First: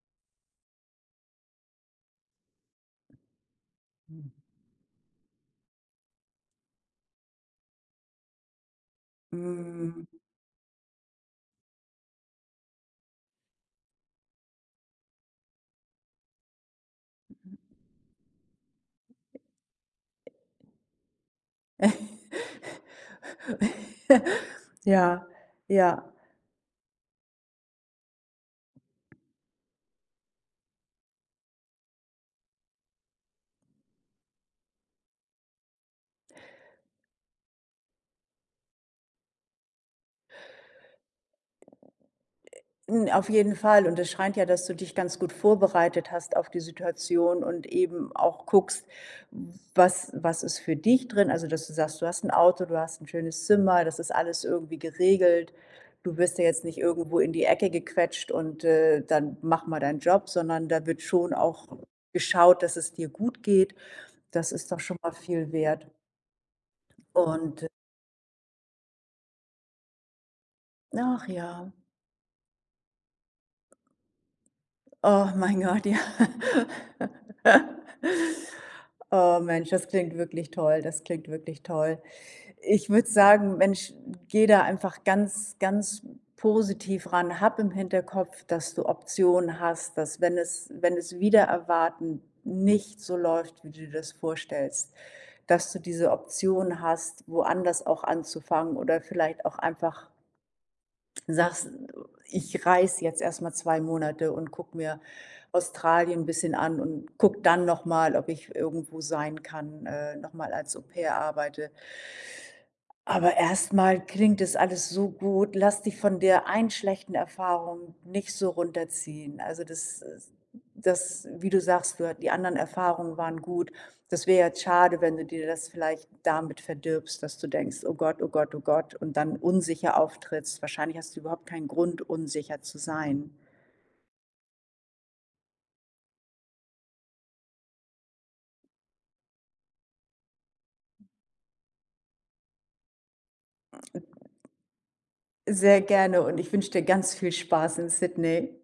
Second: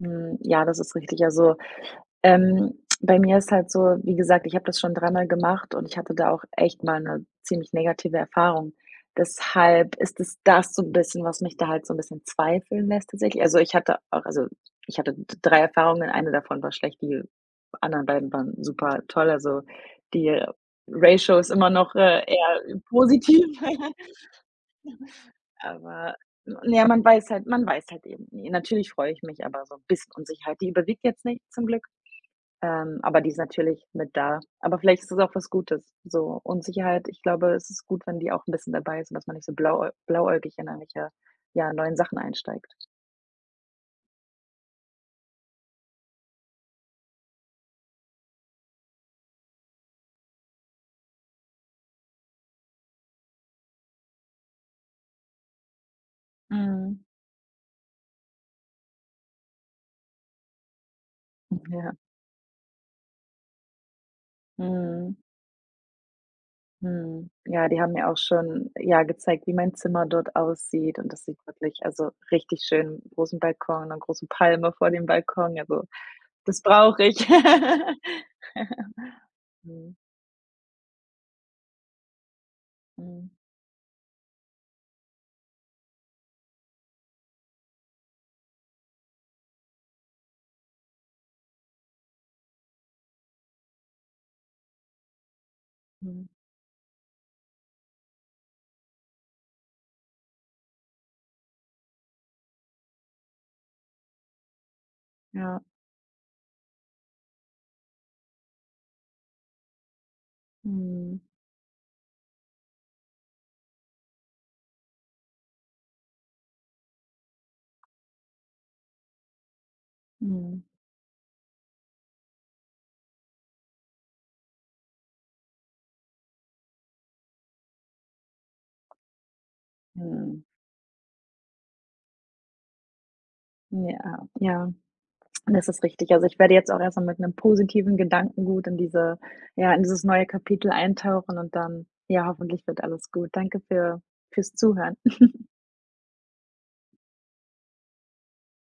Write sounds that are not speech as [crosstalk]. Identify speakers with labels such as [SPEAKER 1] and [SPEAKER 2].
[SPEAKER 1] Mhm, ja, das ist richtig, also, ähm, bei mir ist halt so, wie
[SPEAKER 2] Mhm.
[SPEAKER 1] gesagt, ich habe das schon dreimal gemacht und ich hatte da auch echt mal 'ne ziemlich negative Erfahrung, deshalb
[SPEAKER 2] Mhm.
[SPEAKER 1] ist es das so 'n bisschen, was mich da halt so 'n bisschen zweifeln lässt tatsächlich also, ich hatte auch, also, ich hatte d 3 Erfahrungen, eine davon war schlecht, die
[SPEAKER 2] Mhm.
[SPEAKER 1] anderen beiden waren super toll, also die Ratio ist immer noch, äh, eher positiv. [chuckles]
[SPEAKER 2] [chuckles] Ja. Ja.
[SPEAKER 1] Aber, na ja, man weiß halt man weiß halt eben nie. Natürlich freue ich mich, aber so 'n bisschen Unsicherheit die überwiegt jetzt nicht zum Glück, ähm, aber die ist natürlich mit da, aber vielleicht ist das auch was Gutes, so Unsicherheit, ich glaube, es ist gut, wenn die auch 'n bisschen dabei ist, und dass man nicht so blauäu blauäugig, [unintelligible] ja, neuen Sachen einsteigt.
[SPEAKER 2] Äh, n auf jeden Fall und es scheint ja, dass du dich ganz gut vorbereitet hast auf die Situation und eben auch guckst, was was ist für dich drin, also dass du sagst: „Du hast 'n Auto, du hast 'n schönes Zimmer, das ist alles irgendwie geregelt, du wirst ja jetzt nicht
[SPEAKER 1] Mhm.
[SPEAKER 2] irgendwo in die Ecke gequetscht und, äh, dann mach mal deinen Job“, sondern da wird schon
[SPEAKER 1] Hm,
[SPEAKER 2] auch
[SPEAKER 1] ja.
[SPEAKER 2] geschaut, dass es dir gut geht. Das ist doch schon mal
[SPEAKER 1] Mhm.
[SPEAKER 2] viel wert.
[SPEAKER 1] Mhm,
[SPEAKER 2] Und
[SPEAKER 1] ja, die haben mir auch schon, ja, gezeigt, wie mein Zimmer dort aussieht, und das
[SPEAKER 2] Ach
[SPEAKER 1] sieht
[SPEAKER 2] ja.
[SPEAKER 1] wirklich, also richtig schön 'n großen Balkon, 'ne große Palme vor dem
[SPEAKER 2] Oh,
[SPEAKER 1] Balkon,
[SPEAKER 2] mein
[SPEAKER 1] ja, so
[SPEAKER 2] Gott, ja.
[SPEAKER 1] das brauche ich.
[SPEAKER 2] [laughs]
[SPEAKER 1] [laughs]
[SPEAKER 2] Oh, Mensch, das
[SPEAKER 1] Mhm.
[SPEAKER 2] klingt wirklich toll, das klingt wirklich toll. Ich würde
[SPEAKER 1] Mhm.
[SPEAKER 2] sagen, Mensch, gehe da einfach ganz, ganz positiv ran, hab im Hinterkopf, dass du Optionen hast, dass, wenn es wenn es wider Erwarten nicht so läuft, wie du dir das vorstellst, dass du diese
[SPEAKER 1] Mhm.
[SPEAKER 2] Option hast, woanders auch anzufangen oder vielleicht auch einfach sagst: „Ich reise jetzt erst mal 2 Monate und gucke mir
[SPEAKER 1] Ja.
[SPEAKER 2] Australien 'n bisschen an und gucke dann noch mal, ob ich irgendwo sein kann, äh, noch mal als Au-pair
[SPEAKER 1] Mhm.
[SPEAKER 2] arbeite.” Aber erst mal klingt das alles so gut. Lass dich von der einen schlechten Erfahrung nicht so runterziehen, also das i
[SPEAKER 1] Mhm.
[SPEAKER 2] das wie du sagst, dort die anderen Erfahrungen waren gut. Das wäre ja jetzt schade, wenn du dir das vielleicht damit verdirbst, dass du denkst: „Oh Gott, oh Gott, oh Gott“, und dann unsicher
[SPEAKER 1] Mhm.
[SPEAKER 2] auftrittst wahrscheinlich hast du überhaupt keinen Grund, unsicher zu sein.
[SPEAKER 1] Ja, ja, das ist richtig. Also, ich werde jetzt auch erst mal mit 'nem positiven Gedankengut in diese ja, in dieses neue Kapitel eintauchen und dann, ja, hoffentlich wird alles gut. Danke für fürs Zuhören. [chuckles]
[SPEAKER 2] Sehr gerne und ich wünsche dir ganz viel Spaß in Sydney.